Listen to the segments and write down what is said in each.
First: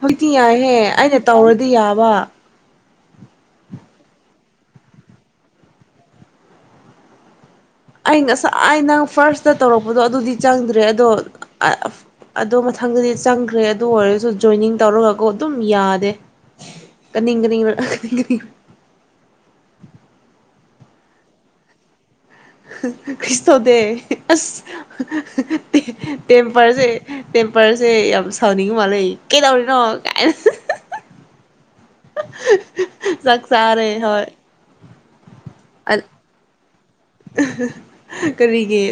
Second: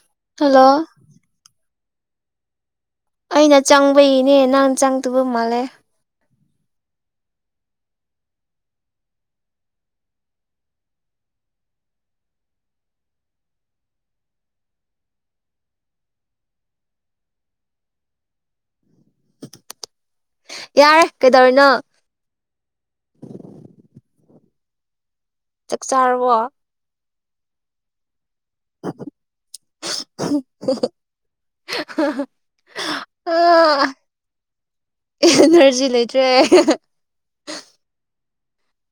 ꯍꯧꯖꯤꯛꯇꯤ ꯌꯥꯏꯍꯦ ꯍꯜꯂꯣ ꯑꯩꯅ ꯇꯧꯔꯗꯤ ꯀꯗꯤ ꯌꯥꯕ ꯑꯩꯅ ꯆꯪꯕꯒꯤꯅꯦ ꯅꯪ ꯆꯪꯗꯕ ꯃꯥꯜꯂꯦ ꯑꯩ ꯉꯁꯥꯏ ꯅꯪ ꯐꯥꯔꯁꯇ ꯇꯧꯔꯛꯄꯗꯣ ꯑꯗꯨꯗꯤ ꯆꯪꯗ꯭ꯔꯦ ꯑꯗꯣ ꯑꯗꯨꯗꯣ ꯃꯊꯪꯗꯗꯤ ꯆꯪꯈ꯭ꯔꯦ ꯑꯗꯨ ꯑꯣꯏꯔꯁꯨ ꯖꯣꯏꯅꯤꯡ ꯇꯧꯔꯒꯀ ꯑꯗꯨꯝ ꯌꯥꯗꯦ ꯀꯅꯤꯡ ꯀꯅꯤꯡ ꯌꯥꯔꯦ ꯀꯩꯗꯧꯔꯤꯅꯣ ꯀ꯭ꯔꯤꯁ ꯇꯧꯗꯦ ꯑꯁ ꯆꯥꯛ ꯆꯥꯔꯕꯣ ꯇꯦꯝꯄꯔꯁꯦ ꯇꯦꯝꯄꯔꯁꯦ ꯌꯥꯝ ꯁꯥꯎꯅꯤꯡꯉ ꯃꯥꯜꯂ ꯀꯦꯗꯧꯔꯤꯅꯣ ꯀꯥꯏꯅ ꯆꯛ ꯑꯥ ꯆꯥꯔꯦ ꯍꯣꯏ ꯑꯦꯅꯔꯖꯤ ꯑ ꯂꯩꯇ꯭ꯔꯦ ꯀꯔꯤꯒꯤ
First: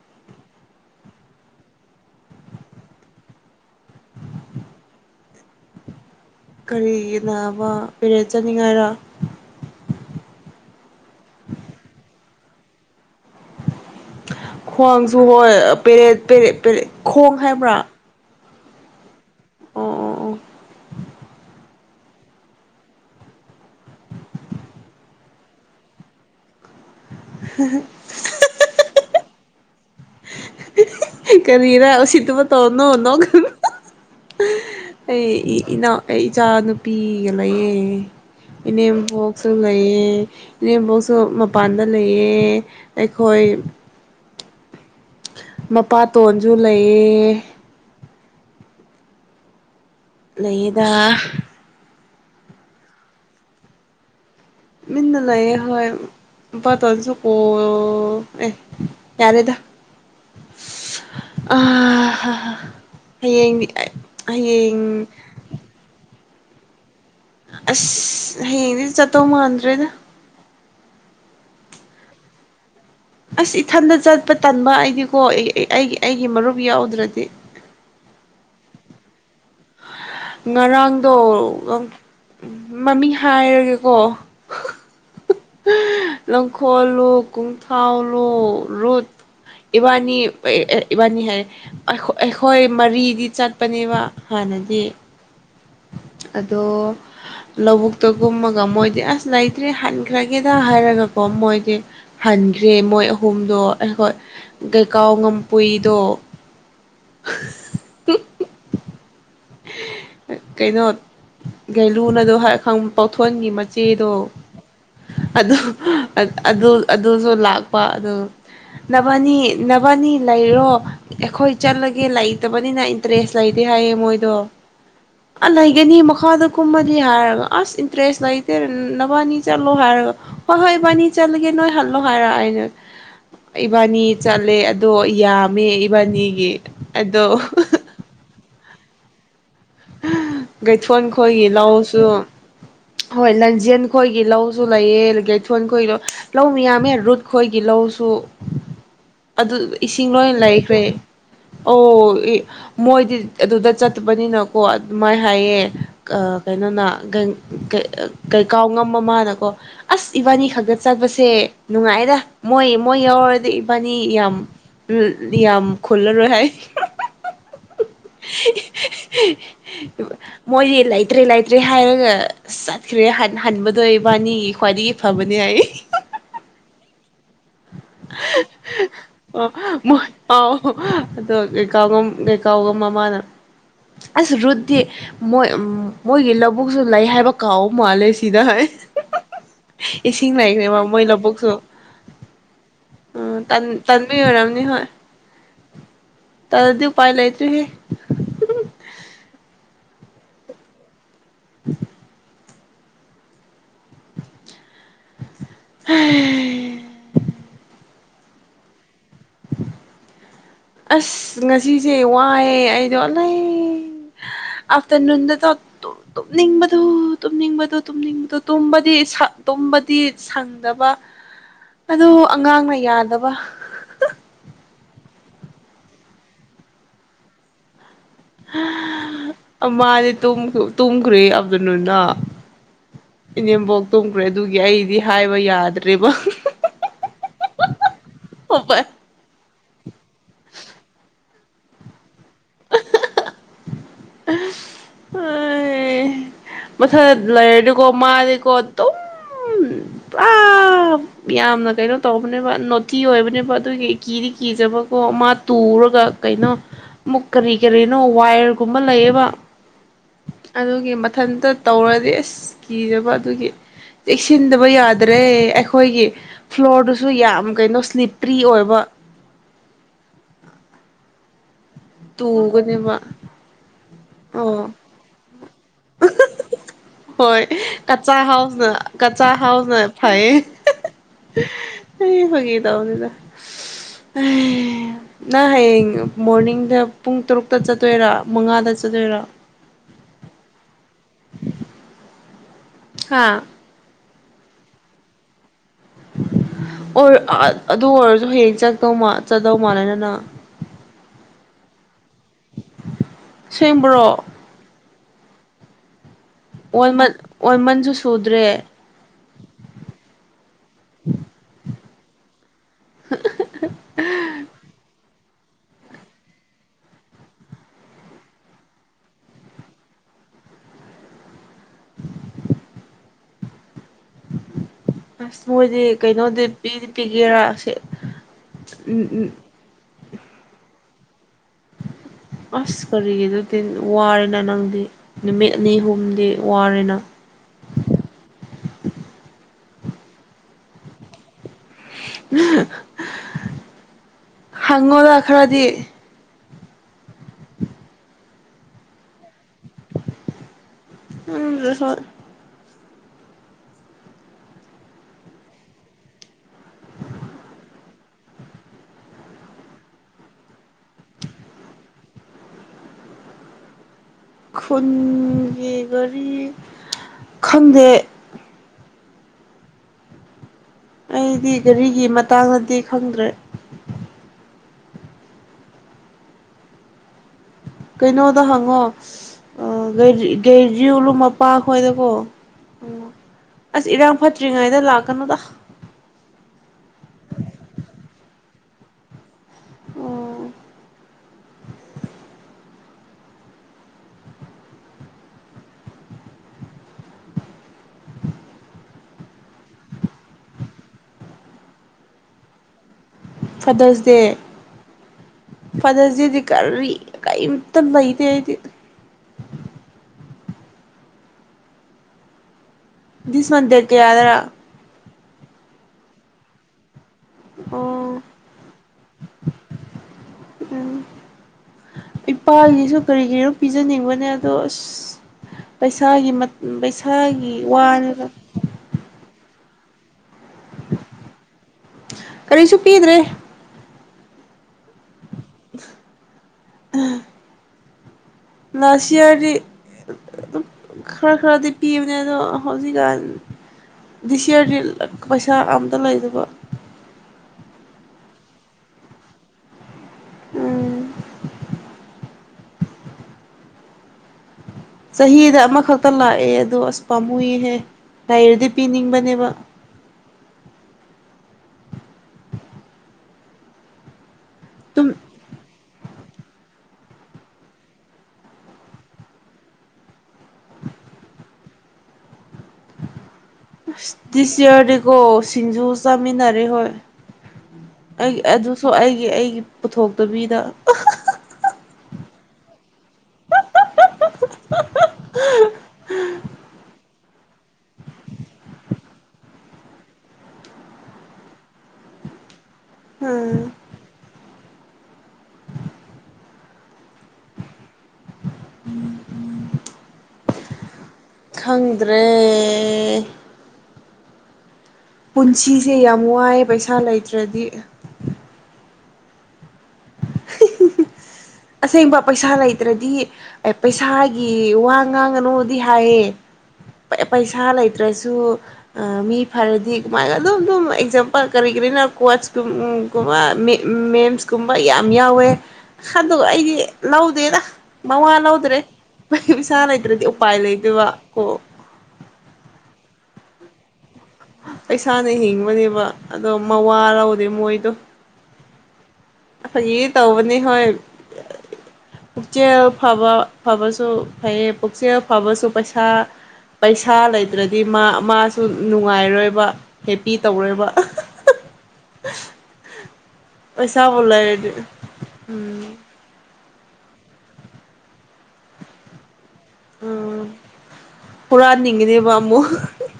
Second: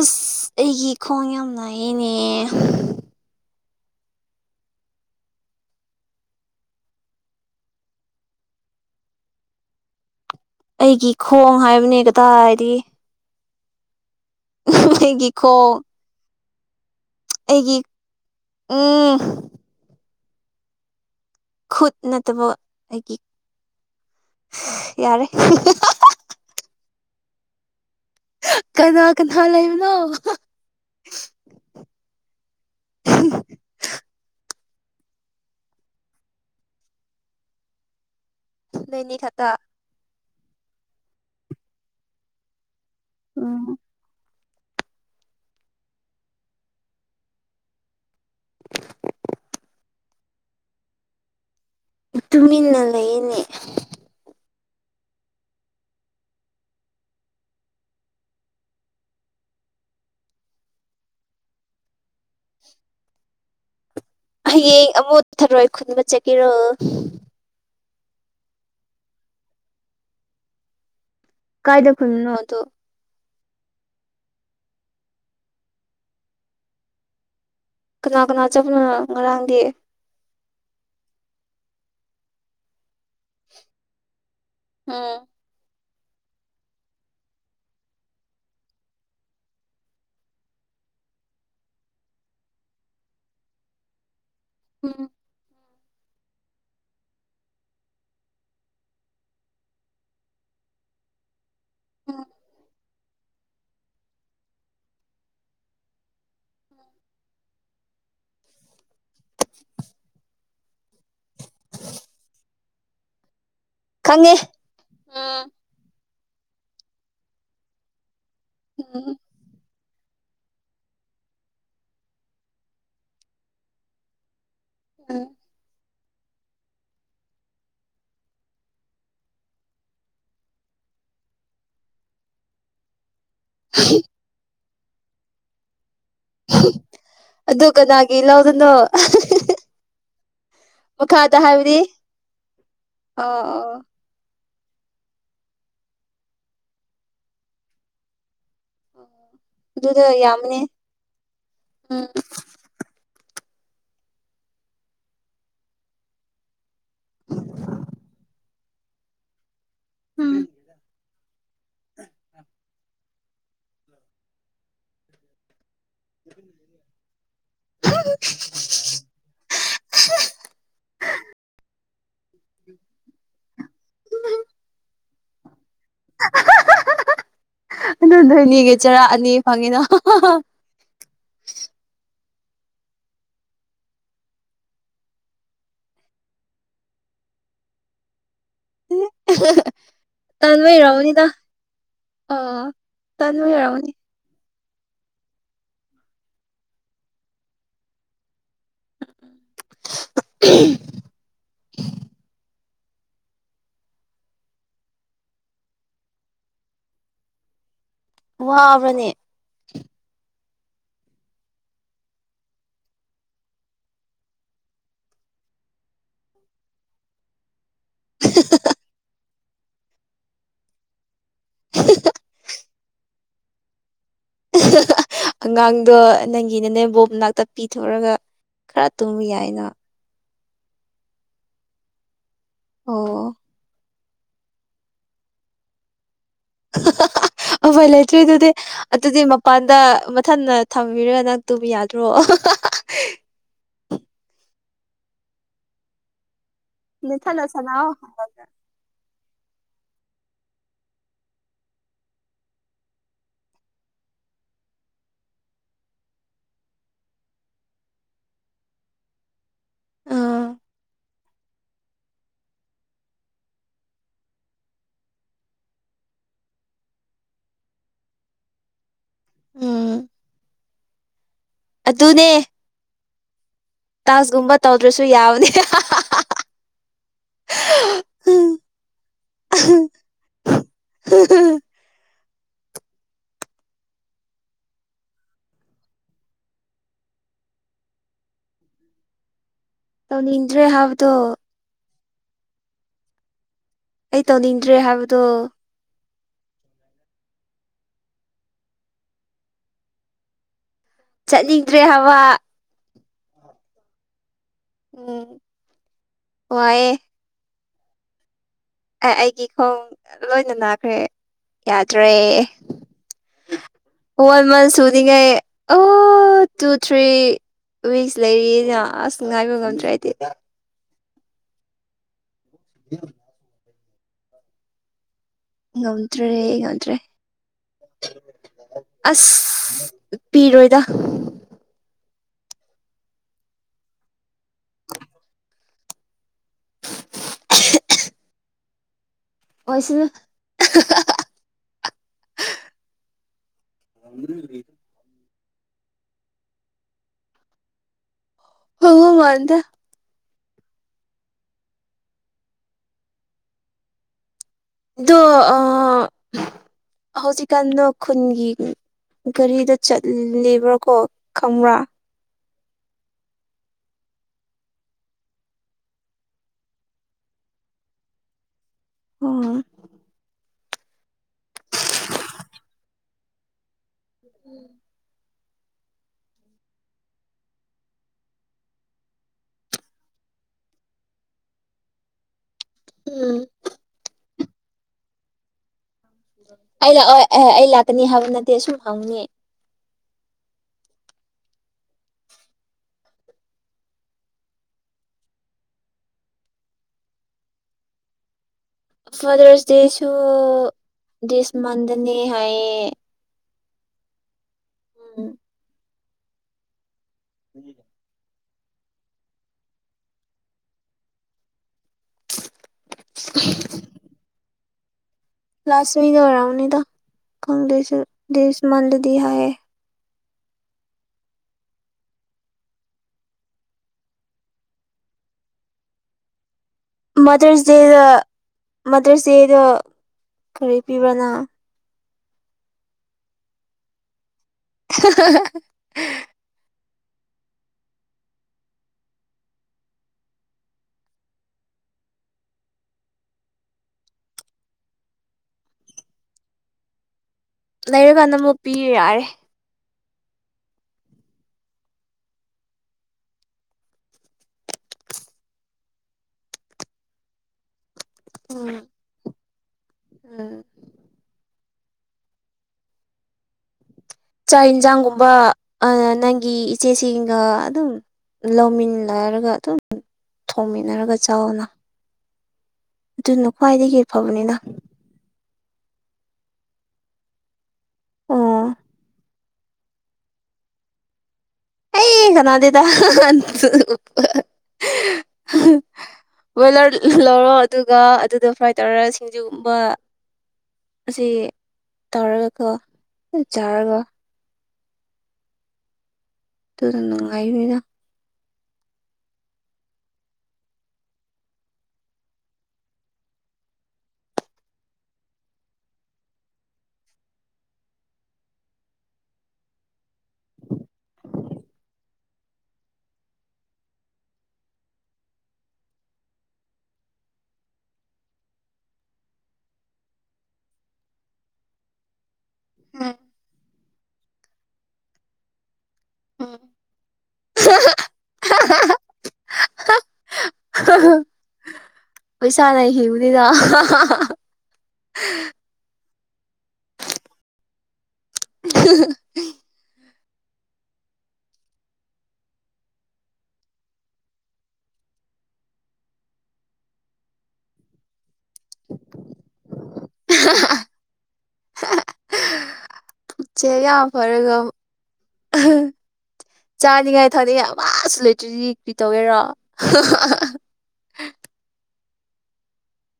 ꯑꯁ ꯑꯩꯒꯤ ꯈꯣꯡ ꯌꯥꯝ ꯅꯥꯏꯌꯦꯅꯦ ꯀꯔꯤꯒꯤꯅꯕ ꯄꯦꯔꯦꯠ ꯆꯥꯅꯤꯡꯉꯥꯏꯔ ꯑꯩꯒꯤ ꯈꯣꯡ ꯍꯥꯏꯕꯅꯦ ꯇꯥꯔꯦ ꯈ꯭ꯋꯥꯡꯁꯨ ꯍꯣꯏ ꯈꯣꯡ ꯄꯦꯔꯦꯠ ꯄꯦꯔꯦ [unintelligible] ꯈꯣꯡ ꯍꯥꯏꯕ꯭ꯔꯥ ꯢ ꯑꯣ ꯑꯣ ꯑꯣ ꯈꯨꯠ ꯅꯠꯇꯕ ꯑꯩꯒꯤ ꯌꯥꯔꯦ ꯍꯝ ꯀꯅꯥ ꯀꯅꯥ ꯂꯩꯕꯅꯣ ꯀꯔꯤꯔ ꯎꯁꯤꯠꯇꯃ ꯇꯧꯔꯅꯣ ꯅ ꯀꯅꯣ ꯑꯩ ꯏꯅꯥꯎ ꯑꯩ ꯏꯆꯥ ꯅꯨꯄꯤꯒ ꯂꯩꯌꯦꯦ ꯏꯅꯦ ꯅꯣꯏꯅꯤ ꯈꯛꯇ ꯣꯛꯁ ꯂꯩꯌꯦ ꯏꯣꯁꯨ ꯃꯄꯥꯟꯗ ꯂꯩꯌꯦ ꯑꯩꯈꯣꯏ ꯎꯝ ꯃꯄꯥꯇꯣꯟꯁꯨ ꯂꯩꯌꯦ ꯂꯩꯗ ꯇꯨꯃꯤꯟꯅꯂ ꯌꯦꯅꯦ ꯃꯤꯟꯅ ꯂꯩꯌꯦꯦ ꯍꯣꯏ ꯇꯣꯟꯁꯨ ꯀꯣ ꯑꯦ ꯌꯥꯔꯦꯗ ꯑ ꯍꯌꯦꯡꯗꯤ ꯍꯌꯦꯡ ꯃꯨꯠꯊꯔꯣꯏ ꯈꯨꯟꯕ ꯆꯠ ꯀꯔꯣ ꯑꯁ ꯍꯌꯦꯗꯤ ꯆꯇꯣꯃꯥꯟꯗ꯭ꯔꯦꯗ ꯀꯥꯏꯗ ꯈꯨꯜ ꯅꯠꯇꯣ ꯑꯁ ꯏꯊꯟꯗ ꯆꯠꯄ ꯇꯟꯕ ꯑꯩꯗꯤꯀꯣ ꯑꯩꯒꯤ ꯑꯩꯒꯤ ꯃꯔꯨꯞ ꯌꯥꯎꯗ꯭ꯔꯗꯤ ꯀꯅꯥ ꯀꯅꯥ ꯆꯞꯅꯣ ꯉꯔꯥꯡꯒꯤ ꯉꯔꯥꯡꯗꯣ ꯃꯃꯤꯡ ꯍꯥꯏꯔꯒꯦꯀꯣ ꯍꯝ ꯂꯪꯈꯣꯜꯂꯨ ꯀꯣꯡꯊꯥꯎ ꯂꯨ ꯔꯨꯠ ꯏꯕꯥꯅꯤ ꯏꯕꯥꯅꯤ ꯍꯥꯏ ꯑꯩꯈꯣꯏ ꯃꯔꯤꯗꯤ ꯆꯠꯄꯅꯦꯕ ꯍꯅꯗꯤ ꯎꯝ ꯑꯗꯣ ꯂꯧꯕꯨꯛꯇꯒꯨꯝꯃꯒ ꯃꯣꯏꯗꯤ ꯑꯁ ꯂꯩꯇ꯭ꯦ ꯍꯟꯈ꯭ꯔꯒꯦꯗ ꯍꯥꯏꯔꯒꯀꯣ ꯃꯣꯏ ꯎꯝ ꯍꯟꯈ꯭ꯔꯦ ꯃꯣꯏ ꯑꯍꯨꯝꯗꯣ ꯑꯩꯈꯣꯏ ꯀꯩꯀꯥꯎ ꯉꯝꯄꯨꯏꯗꯣ [inaudible] ꯀꯩꯅꯣ ꯒꯦꯂꯨꯅꯗꯣ ꯄꯥꯎꯊꯣꯟꯒꯤ ꯆꯦꯗꯣ ꯈꯪꯉꯦ ꯎꯝ ꯑꯗꯣ ꯑꯗꯨꯁꯨ ꯂꯥꯛꯄ ꯑꯗꯨ ꯎꯝ ꯅꯕꯥꯅꯤ ꯐꯅꯤ ꯂꯩꯔꯣ ꯑꯩꯈꯣꯏ ꯆꯠꯂꯒꯦ ꯂꯩꯇꯕꯅꯤꯅ ꯏꯟꯇꯔꯦꯁ ꯂꯩꯇꯦ ꯍꯥꯏꯌꯦ ꯃꯣꯏ ꯗꯣ ꯎꯝ ꯑꯂ ꯍꯒꯦꯅꯤ ꯃꯈ ꯈꯥꯗ ꯀꯨꯝꯃꯗꯤ ꯍꯥꯏꯔꯒ ꯑꯁ ꯏꯟꯇꯔꯦꯁ ꯂꯩꯇꯦ ꯅꯕꯥꯅꯤ ꯆꯠꯂꯣ ꯍꯥꯏꯔꯒ ꯍꯣꯏ ꯍꯣꯏ ꯏꯕꯥꯅꯤ ꯆꯠꯂꯒꯦ ꯅꯣꯏ ꯍꯜꯂꯣ ꯍꯥꯏꯔ ꯑꯩꯅꯦ ꯏꯕꯥꯅꯤ ꯆꯂꯦ ꯣ ꯌꯥ ꯃ ꯑꯗꯨ ꯀꯅꯥꯒꯤ ꯂꯥꯎꯗꯅꯣ ꯑ ꯒꯩꯊꯣꯟ ꯈꯣꯏꯒꯤ ꯂꯧꯁꯨ ꯍꯣꯏ ꯑꯣ ꯂꯟꯖꯦꯜ ꯈꯣꯏꯒꯤ ꯂꯧ ꯁꯨ ꯂꯩꯌꯦ ꯑꯒꯩꯊꯣꯟ ꯈꯣꯏꯗꯣ ꯂꯧ ꯃꯌꯥꯝꯃꯦ ꯔꯨꯠ ꯈꯣꯏꯒꯤ ꯂꯧꯁꯨ ꯑꯣ ꯑꯗꯨ ꯑꯗꯨꯗꯣ ꯏꯁꯤꯡ ꯂꯣꯏ ꯌꯥꯝꯕꯅꯦ ꯂꯩꯈ꯭ꯔꯦ ꯑꯣ ꯎꯝ ꯃꯣꯏꯗꯤ ꯑꯗꯨꯗ ꯆꯠꯄꯅꯤꯅ ꯀꯣ ꯑꯗꯨꯃꯥꯏꯅ ꯍꯥꯏꯌꯦ ꯀꯩꯅꯣꯅ ꯀꯩ ꯀꯩ ꯀꯩ ꯀꯥꯎ ꯉꯝꯕ ꯃꯥꯅꯀꯣ ꯑꯁ ꯎꯝ ꯏꯕꯥꯅꯤ ꯈꯛꯇ ꯆꯠꯄꯁꯦ ꯁꯤ ꯅꯨꯡꯉꯥꯏꯗ ꯃꯣꯏ ꯃꯣꯏ ꯌꯥꯎꯔꯗꯤ ꯏꯕꯥꯅꯤ ꯌꯥꯝ ꯌꯥꯝ ꯈꯨꯜꯂꯔ‌ꯣꯏ ꯍꯥꯏ ꯃꯣꯏꯗꯤ ꯂꯩꯇ꯭ꯔꯦ ꯂꯩꯇ꯭ꯔꯦ ꯍꯥꯏꯔꯒ ꯆꯠꯈ꯭ꯔꯦ ꯍꯟꯕꯗꯣ ꯏꯕꯥꯅꯤꯒꯤ ꯈ꯭ꯋꯥꯏꯗꯒꯤ ꯐꯥꯕꯅꯤ ꯍꯥꯏꯌ‌ꯦ [unintelligible] ꯑꯗ‌ꯣ ꯅꯣꯏꯅꯤꯒꯤ ꯆꯥꯔꯥ ꯑꯅꯤ ꯑꯣ ꯐꯪꯉꯤꯅ ꯃꯣꯏ ꯀꯥꯎꯒ ꯃꯃꯥꯅ ꯑꯁ ꯔꯨꯠꯗꯤ ꯃꯣꯏ ꯃꯣꯏꯒꯤ ꯂꯧꯕꯨꯛꯁꯨ ꯂꯩ ꯍꯥꯏꯕ ꯀꯥꯎꯕ ꯃꯥꯜꯂꯦ ꯁꯤꯗ ꯍꯣꯏ ꯏꯁꯤꯡ ꯇꯟꯕꯩ ꯂꯩꯥꯏꯈ꯭ꯔꯦꯕ ꯃꯣꯏ ꯑꯣꯏꯔꯝꯒꯅꯤꯗ ꯂꯧꯕꯨꯛꯁꯨ ꯑꯥ ꯎꯝ ꯇꯟꯕꯩ ꯇꯟ ꯑꯣꯏꯔꯝꯒꯅꯤ ꯇꯟꯕꯩ ꯑꯣꯏꯔ ꯅꯤꯍꯣꯏ ꯇꯜꯂꯗꯤ ꯎꯄꯥꯏ ꯂꯩꯇꯔ‌ꯦꯍꯦ [unintelligible] [unintelligible] ꯍꯩꯏ ꯋꯥꯕ꯭ꯔꯅꯦ ꯑꯁ ꯉꯁꯤꯁꯦ ꯋꯥꯏꯑꯦ ꯑꯩꯗꯣ ꯂꯩ ꯑꯥꯐꯇꯔꯅꯨꯟꯗ ꯇꯨꯝꯅꯤꯡꯕꯗꯨ ꯇꯨꯝꯅꯤꯡꯕꯗꯨ ꯇꯨꯝꯅꯤꯡꯕꯗꯣ ꯇꯨꯝꯕꯗꯤ ꯇꯨꯝꯕꯗꯤ ꯁꯪꯗꯕ ꯑꯗꯨ ꯑꯉꯥꯡꯅ ꯌꯥꯗꯕ ꯑꯉꯥꯡꯗꯣ ꯅꯪꯒꯤ ꯅꯅ‌ꯦꯝꯕꯣꯛ ꯃꯅꯥꯛꯇ ꯄꯤꯊꯣꯛꯔꯒ ꯈꯔ ꯇꯨꯝꯃꯨ ꯌꯥꯏꯅ ꯇꯨꯝ ꯇꯨꯝꯈ꯭ꯔꯦ ꯑꯕꯇꯔꯅꯨꯟꯗ ꯑꯣ ꯏꯅꯦꯝꯕ‌ꯣꯛ ꯇꯨꯝꯈ꯭ꯔꯦ ꯑꯗꯨꯒꯤ ꯑꯩꯗꯤ ꯍꯥꯏꯕ ꯌꯥꯗ꯭ꯔꯦꯕ ꯎꯄꯥꯏ ꯂꯩꯇ꯭ꯔ‌ꯦ ꯑꯗꯨꯗꯤ ꯃꯄꯥꯟ ꯑꯗꯨꯗꯤ ꯃꯄꯥꯟꯗ ꯃꯊꯟꯗ ꯊꯝꯕꯤꯔꯒ ꯅꯪ ꯇꯨꯝꯕ ꯌꯥꯗ꯭ꯔꯣ ꯑ [unintelligible] ꯃꯊꯟꯗ ꯅꯊꯟꯅ ꯂꯥꯏꯔꯗꯤꯀꯣ ꯁꯥꯟꯅꯧ ꯃꯥꯗꯤꯀ‌ꯣ ꯑꯗꯨꯝ ꯄꯨꯔꯥ ꯌꯥꯝꯅ ꯀꯩꯅꯣ ꯇꯧꯕꯅꯦꯕ ꯅꯣꯇꯤ ꯑꯣꯏꯕꯅꯦꯕ ꯑꯗꯨꯒꯤ ꯀꯤꯗꯤ ꯀꯤꯖꯕꯀꯣ ꯃꯥ ꯇꯨꯔꯒ ꯀꯩꯅꯣ ꯑꯃꯨꯛ ꯀꯔꯤ ꯀꯔꯤꯅꯣ ꯋꯥꯏꯔ ꯀꯨꯝꯍꯜ ꯂꯩꯌꯦꯕ ꯑꯥ ꯑꯗꯨꯗꯦ ꯃ ꯃꯊꯟꯇ ꯇꯧꯔꯗꯤ ꯑꯁ ꯀꯤꯖꯕ ꯑꯗꯨꯒꯤ ꯆꯦꯛꯁꯤꯟꯗꯕ ꯌꯥꯗ꯭ꯔꯦ ꯑꯩꯈꯣꯏꯒꯤ ꯐ꯭ꯂꯣꯔꯗꯨꯁꯨ ꯌꯥꯝ ꯀꯩꯅꯣ ꯁ꯭ꯂꯤꯞꯄ꯭ꯔꯤ ꯑꯣꯏꯕ ꯑ ꯇꯨꯒꯅꯦ ꯃꯥ [inaudible] [inaudible] ꯇꯥꯁꯒꯨꯝꯕ ꯇꯧꯗ꯭ꯔꯁꯨ ꯌꯥꯎꯗꯤ ꯍꯣꯏ ꯀꯆꯥ ꯍꯥꯎꯁꯅ ꯀꯆꯥ ꯍꯥꯎꯁꯅ ꯐꯩꯌꯦ ꯇꯗ ꯅꯪ ꯍꯌꯦꯡ ꯃꯣꯔꯅꯤꯡꯗ ꯄꯨꯡ ꯇꯔꯨꯛꯇ ꯆꯠꯇꯣꯏꯔꯥ ꯃꯉꯥꯗ ꯆꯠꯇꯣꯏꯔꯥ ꯇꯅꯤ ꯏꯗ꯭ꯔꯦ ꯍꯥꯏꯥꯎꯗꯨꯣ ꯍꯥꯥ ꯑꯩ ꯇꯧꯅꯤꯡꯗ꯭ꯔꯦ ꯍꯥꯏꯕꯗꯣ ꯑꯗꯨ ꯑꯣꯏꯔꯁꯨ ꯍꯌꯦꯡ ꯆꯠꯇꯧ ꯆꯗꯧ ꯃꯥꯥꯟꯅꯅ ꯆꯠꯅꯤꯡꯗ꯭ꯔꯦ ꯍꯥꯕ ꯁꯕ꯭ꯔꯣ ꯎꯝ ꯑꯣꯜꯃꯜ ꯑꯣꯏꯃꯟꯁꯨ ꯁꯨꯗ꯭ꯔꯦ ꯑꯦ ꯑꯩꯒꯤ ꯈꯣꯡ ꯂꯣꯏꯅ ꯅꯥꯈ꯭ꯔꯦ ꯌꯥ ꯇ꯭ꯔꯦ ꯋꯥꯟ ꯃꯟ ꯁꯗꯤꯉꯦ ꯑꯣ ꯇꯨ ꯊ꯭ꯔꯤ ꯋꯤꯛꯁ ꯂꯩꯔꯤꯅ ꯑꯁ ꯉꯥꯏꯕ ꯉꯝꯗ꯭ꯔꯦ ꯍꯥꯏꯗꯤ ꯑꯁ ꯃꯣꯏꯗꯤ ꯉꯝꯗ꯭ꯔꯦ ꯀꯩꯅꯣꯗꯤ ꯄꯤꯗꯤ ꯉꯝꯗ꯭ꯔꯦ ꯄꯤꯒꯦꯔꯥꯁꯦ ꯑꯁ ꯎ ꯄꯤꯔꯣꯏꯗ ꯑꯁ ꯀꯔꯤꯒꯤ ꯑꯗꯨꯗꯤ ꯋꯥꯔꯦꯅ ꯅꯪꯗꯤ ꯅꯨꯃꯤꯠ ꯑꯅꯤ ꯑꯍꯨꯝꯗꯤ ꯋꯥꯔꯦꯅ ꯑꯣꯏ ꯁꯅꯨ ꯍꯥꯉꯣꯔ ꯈꯔꯗꯤ ꯍꯉ ꯃꯥꯗ ꯎꯝ ꯑꯗꯣ ꯍꯧꯖꯤꯛꯀꯥꯟꯗ ꯈꯨꯟꯒꯤ ꯒꯥꯔꯤꯗ ꯆꯠꯂꯤꯕ꯭ꯔꯥꯀꯣ ꯈ꯭ꯔꯥ ꯈꯨꯟꯒꯤ ꯒꯥꯔꯤ ꯈꯪꯗꯦ ꯍꯝ ꯑꯩꯗꯤ ꯒꯥꯔꯤꯒꯤ ꯃꯇꯥꯡꯗꯗꯤ ꯈꯪꯗ꯭ꯔꯦ ꯎꯝ ꯀꯩꯅꯣꯗ ꯍꯪꯉꯣ ꯒꯩꯔꯤꯂꯨ ꯃꯄꯥꯈꯣꯏꯗꯀꯣ ꯎ ꯎꯝ ꯑꯁ ꯏꯔꯥꯡ ꯐꯠ ꯁꯇ꯭ꯔꯤꯉꯩꯗ ꯂꯥꯛꯀꯅꯨꯗ ꯑꯩ ꯂꯥꯛꯑꯣ ꯑꯦꯍ ꯑꯩ ꯂꯥꯛꯀꯅꯤ ꯍꯥꯏꯕ ꯅꯠꯇꯦ ꯁꯨꯝ ꯍꯪꯕꯅꯤ ꯎꯝ ꯐꯥꯗꯔꯁ ꯗꯦꯁꯨ ꯗꯤꯁ ꯃꯟꯗꯅꯤ ꯍꯥꯏꯌꯦ ꯐꯥꯗꯔꯁ ꯗꯦ ꯎꯝ ꯐꯗꯔꯁꯗꯦꯗꯤ ꯀꯔꯤ ꯀꯩꯇ ꯃꯩꯗ ꯑꯗꯤ ꯗꯤꯁ ꯃꯟ ꯗꯦꯠ ꯀꯌꯥꯗꯔꯥ ꯂꯥꯁꯃꯤꯗꯔ ꯎꯔꯅꯤꯗ ꯈꯪꯗꯦ ꯑꯩꯁꯨ ꯑꯣ ꯗꯤꯁ ꯃꯟꯗꯗꯤ ꯍꯥꯏꯌꯦ ꯎꯝ ꯏꯄꯥꯒꯤꯁꯨ ꯀꯔꯤꯒꯤꯅꯣ ꯄꯤꯖꯅꯤꯡꯕꯅꯦ ꯑꯗꯣ ꯑꯁ ꯄꯩꯁꯥꯒꯤ ꯄꯩꯁꯥꯒꯤ ꯃꯗꯔꯁ ꯗꯦꯗ ꯋꯥꯅꯦꯕ ꯃꯗꯔꯁ ꯗꯦꯗꯣ ꯀꯔꯤ ꯄꯤꯕ꯭ꯔ ꯅ ꯀꯔꯤꯁꯨ ꯄꯤꯗ꯭ꯔꯦ [unintelligible] ꯂꯥꯁꯏꯌꯔꯗꯤ ꯑꯗꯨꯝ ꯈꯔ ꯈꯔꯗꯤ ꯄꯤꯕꯅꯦ ꯑꯗꯣ ꯍꯧꯖꯤꯛꯀꯥꯟ ꯗꯤꯁ ꯏꯌꯔꯗꯤ ꯄꯩꯁꯥ ꯑꯝꯇ ꯂꯩꯗꯕ ꯂꯩꯔꯀꯥꯟꯗ ꯑꯃꯨꯛ ꯄꯤꯌꯨ ꯌꯥꯔꯦ ꯎꯝ ꯆꯍꯤꯗ ꯑꯃꯈꯛꯇ ꯂꯥꯛꯑꯦ ꯑꯗꯣ ꯑꯁ ꯄꯥꯝꯃꯨꯏꯍꯦ ꯂꯩꯔꯗꯤ ꯎꯝ ꯄꯤꯅꯤꯡꯕꯅꯦꯕ ꯎꯝ ꯆꯥꯛ ꯑꯗꯨꯝ ꯌꯦꯟꯁꯥꯡꯒꯨꯝꯕ ꯒꯤ ꯏꯆꯦꯁꯤꯡꯒ ꯑꯗꯨꯝ ꯂꯧꯃꯤꯟꯅꯟꯅꯔꯒ ꯑꯗꯨꯝ ꯊꯣꯡꯃꯤꯟꯅꯔꯒ ꯆꯥꯎꯅ ꯑꯗꯨꯅ ꯈ꯭ꯋꯥꯏꯗꯒꯤ ꯐꯕꯅꯤꯅ ꯗꯤꯁ ꯏꯌꯔꯗꯤꯀꯣ ꯁꯤꯡꯖꯨ ꯆꯥꯃꯤꯟꯅꯔꯦ ꯍꯣꯏ ꯑꯩꯒꯤ ꯑꯣ ꯑꯗꯨꯁꯨꯣ ꯑꯩꯒꯤ ꯑꯩꯒꯤ ꯄꯨꯊꯣꯛꯇꯕꯤꯗ ꯑꯩ ꯀꯅꯥꯗꯦꯗ ꯕꯣꯏꯂꯔ ꯂꯧꯔꯣ ꯑꯗꯨꯒ ꯑꯗꯨꯗ ꯐ꯭ꯔꯥꯏ ꯇꯧꯔꯒ ꯁꯤꯡꯖꯨꯒꯨꯝꯕ ꯑꯁꯤ ꯇꯧꯔꯒ ꯊꯣ ꯎꯝ ꯆꯥꯔꯒ ꯇꯨꯗ ꯅꯨꯡꯉꯥꯏꯅꯤꯗ [unintelligible] ꯈꯪꯗ꯭ꯔꯦ ꯄꯨꯟꯁꯤꯁꯦ ꯌꯥꯝ ꯋꯥꯏꯑꯦ ꯄꯩꯁꯥ ꯂꯩꯇ꯭ꯔꯗꯤ ꯑꯁꯦꯡꯕ ꯄꯩꯁꯥ ꯂꯩꯇ꯭ꯔꯗꯤ ꯄꯩꯁꯥꯒꯤ ꯋꯥ ꯉꯥꯡꯒꯅꯨꯗꯤ ꯍꯥꯏꯌꯦ ꯄꯩꯁꯥ ꯂꯩꯇ꯭ꯔꯁꯨ ꯃꯤ ꯐꯔꯗꯤ ꯀꯃꯥꯏꯅ ꯑꯗꯨꯝ ꯑꯗꯨꯝ ꯑꯦꯛꯖꯥꯝꯄꯜ ꯀꯔꯤ ꯀꯔꯤꯅ ꯀꯣꯆ [unintelligible] ꯨꯀꯨꯝꯕ ꯌꯥꯝ ꯌꯥꯎꯋꯦ ꯑꯗꯣ ꯑꯩꯗꯤ ꯂꯧꯗꯦꯗ ꯃꯥꯋꯥ ꯂꯧꯗ꯭ꯔꯦ ꯁꯥ ꯂꯩꯥꯏꯗ꯭ꯔ ꯄꯩꯁꯥꯅ ꯍ ꯑꯗꯨꯗ ꯄꯩꯁꯥꯅ ꯍꯤꯡꯕꯅꯦꯕ ꯑꯗꯣ ꯃꯋꯥꯔꯎꯗꯦ ꯃꯣꯏꯗꯣ ꯑꯩꯒꯤ ꯇꯧꯕꯅꯤ ꯍꯣꯏ ꯄꯨꯛꯆꯦꯜ ꯐꯕ ꯐꯕꯁꯨ ꯐꯩꯌꯦ ꯄꯨꯛꯆꯦꯜ ꯐꯕꯁꯨ ꯄꯩꯁꯥ ꯄꯩꯁꯥ ꯂꯩꯇ꯭ꯔꯗꯤ ꯃꯥꯁꯨ ꯅꯨꯡꯉꯥꯏꯔꯣꯏꯕ ꯍꯦꯞꯄꯤ ꯇꯧꯔꯣꯏꯕ ꯄꯆꯦ ꯌꯥ ꯄꯩꯁꯥꯕꯨ ꯐꯔꯒ ꯂꯩꯔꯗꯤ ꯎꯝ ꯆꯥꯅꯤꯡꯉꯥꯏ ꯊꯥꯗꯩ ꯑꯃꯥꯁꯨ ꯂꯩꯇ꯭ꯔꯤꯛ ꯀꯔꯤ ꯇꯧꯋꯦꯔꯣ ꯑꯝ ꯄꯨꯔꯥ ꯅꯤꯡ ꯀꯗꯤ ꯃꯃꯣ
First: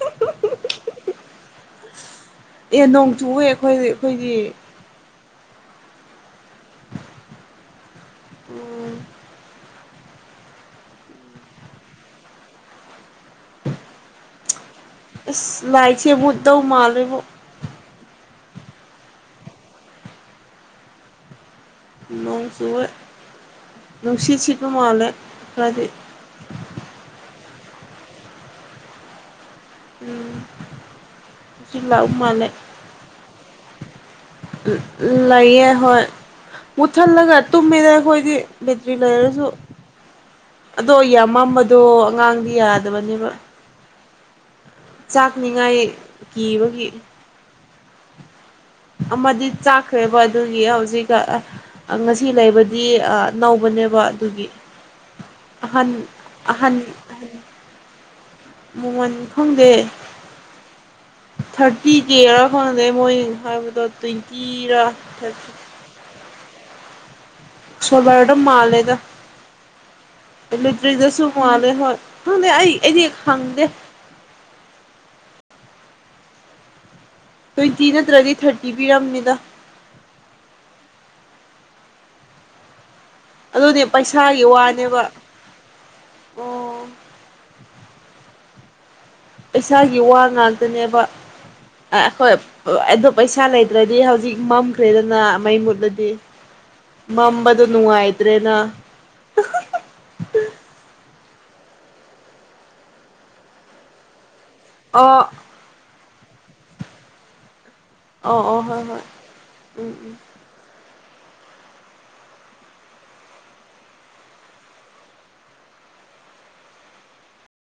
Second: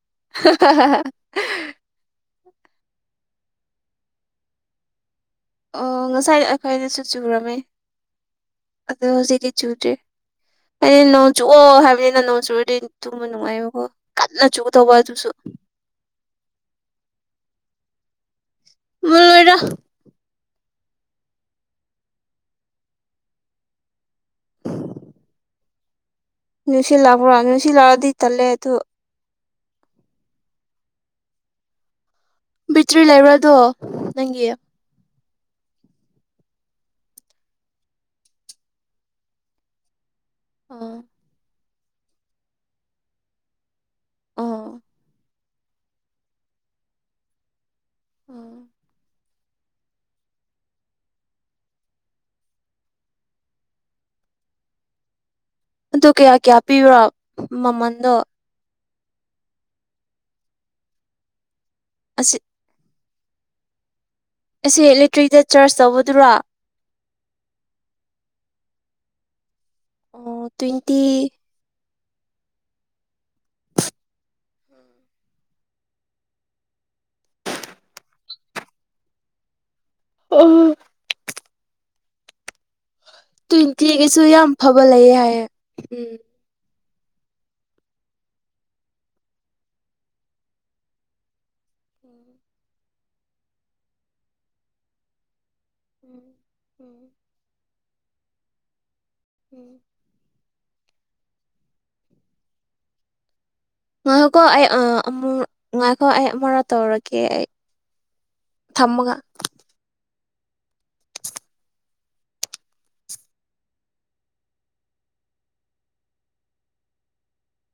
[unintelligible] ꯑꯦ ꯅꯣ ꯇꯨꯏ ꯑꯩꯈꯣꯏ ꯑꯩꯈꯣꯏꯒꯤ ꯑꯣ ꯉꯁꯥꯏ ꯑꯩꯈꯣꯏꯗꯁꯨ ꯆꯨꯔꯝꯃꯤ ꯎꯝ ꯑꯗꯣ ꯍꯧꯖꯤ ꯆꯨꯗ꯭ꯔꯦ ꯑꯩꯅ ꯅꯣꯡ ꯆꯨꯞꯑꯣ ꯍꯥꯏꯕꯅꯤꯅ ꯅꯣꯡ ꯆꯨꯔꯗꯤ ꯇꯨꯝꯕ ꯅꯨꯡꯉꯥꯏꯑꯕꯀꯣ ꯀꯟꯅ ꯆ ꯃꯩꯁꯦꯃꯨꯠꯇꯧ ꯃꯥꯜꯂꯤꯕꯨ ꯃꯨꯠꯂꯣꯏꯗ ꯅꯣꯡ ꯆꯨꯑꯦ ꯅꯨꯡꯁꯤꯠ ꯁꯤꯠꯄ ꯃꯥꯜꯂꯦ ꯈꯔꯗꯤ ꯁꯤꯠ ꯂꯗꯤ ꯆꯂꯦꯗꯨ ꯎꯝꯖꯤꯂꯥꯎ ꯕꯦꯇ꯭ꯔꯤ ꯂꯩꯔ ꯑꯗꯣ ꯅꯪꯒꯤ ꯑꯣ ꯂꯩꯥꯏꯌꯦ ꯍꯣꯏ ꯃꯨꯠꯊꯜꯂꯒ ꯇꯨꯝꯃꯤꯗ ꯑꯩꯈꯣꯏꯗꯤ ꯕꯦꯇ꯭ꯔꯤꯂꯩꯔꯁꯨ ꯑꯗꯣ ꯌꯥꯝꯃꯃ ꯑꯗꯣ ꯑꯉꯥꯡꯗꯤ ꯌꯥꯗꯕꯅꯦꯕ ꯑꯣ ꯆꯥꯛꯅꯤꯉꯥꯏ ꯀꯤꯕꯒꯤ ꯑꯣ ꯑꯃꯗꯤ ꯆꯥꯛꯈ꯭ꯔꯦꯕ ꯑꯗꯨꯒꯤ ꯍꯧꯖꯤꯛꯀ ꯉꯁꯤ ꯂꯩꯕꯗꯤ ꯅꯧꯕꯅꯦꯕ ꯑꯗꯨꯒꯤ ꯑꯍꯟ ꯑꯗꯨ ꯀꯌꯥ ꯀꯌꯥ ꯑꯍꯟ ꯄꯤꯕꯔꯣ ꯃꯃꯟꯗꯣ ꯃꯃꯣꯟ ꯈꯪꯗꯦ ꯊꯔꯇ ꯀꯦ ꯑꯁꯤ ꯈꯗ ꯃꯣꯏ ꯍꯥꯏꯕ ꯑꯁꯤ ꯕꯦꯇ꯭ꯔꯤꯗ ꯆꯥꯔꯖ ꯇꯧꯕꯗꯨꯔꯥ ꯁꯣꯂꯗ ꯃꯥꯂꯦꯗ ꯇ꯭ꯋꯦꯟꯇꯤ ꯑꯂꯦꯇꯔꯤꯛꯇꯁꯨ ꯃꯥꯟꯂꯦ ꯍꯣꯏ ꯍꯪꯗ ꯑꯩ ꯑꯩꯗꯤ ꯈꯪꯗ ꯇ꯭ꯋꯦꯟꯇꯤ ꯅꯠꯇ꯭ꯔꯗꯤ ꯊꯥꯔꯇꯤ ꯄꯤꯔꯝꯅꯤꯗ ꯑꯣ ꯑꯗꯨꯅꯦ ꯇ꯭ꯋꯦꯟꯇꯤꯒꯤꯁꯨ ꯄꯩꯁꯥꯒꯤ ꯌꯥꯝ ꯐꯕ ꯋꯥꯅꯦꯕ ꯂꯩꯌꯦ ꯍꯥꯏꯌꯦꯦ ꯎꯝ ꯑꯣ ꯄꯩꯁꯥꯒꯤ ꯋꯥ ꯉꯥꯛꯇꯅꯦꯕ ꯑꯩꯈꯣꯏ ꯎꯝ ꯑꯗꯨ ꯄꯩꯁꯥ ꯂꯩꯇ꯭ꯔꯗꯤ ꯍꯧꯖꯤꯛ ꯃꯝꯈ꯭ꯔꯦꯗꯅ ꯃꯩ ꯃꯨꯠ ꯗꯤ ꯎꯝ ꯃꯝꯕꯗꯨ ꯅꯨꯡꯉꯥꯏꯇ꯭ꯔꯦꯅ ꯎꯝ ꯃꯣꯏ ꯀꯣ ꯑꯣ ꯑ ꯍꯣꯏ ꯑꯩ ꯑꯃꯥ ꯇꯧꯔꯒꯦ ꯑꯩ ꯑꯣ ꯑꯣ ꯍꯣꯏ ꯍꯣꯏ ꯊꯝꯃꯒ ꯎꯝ ꯎꯝ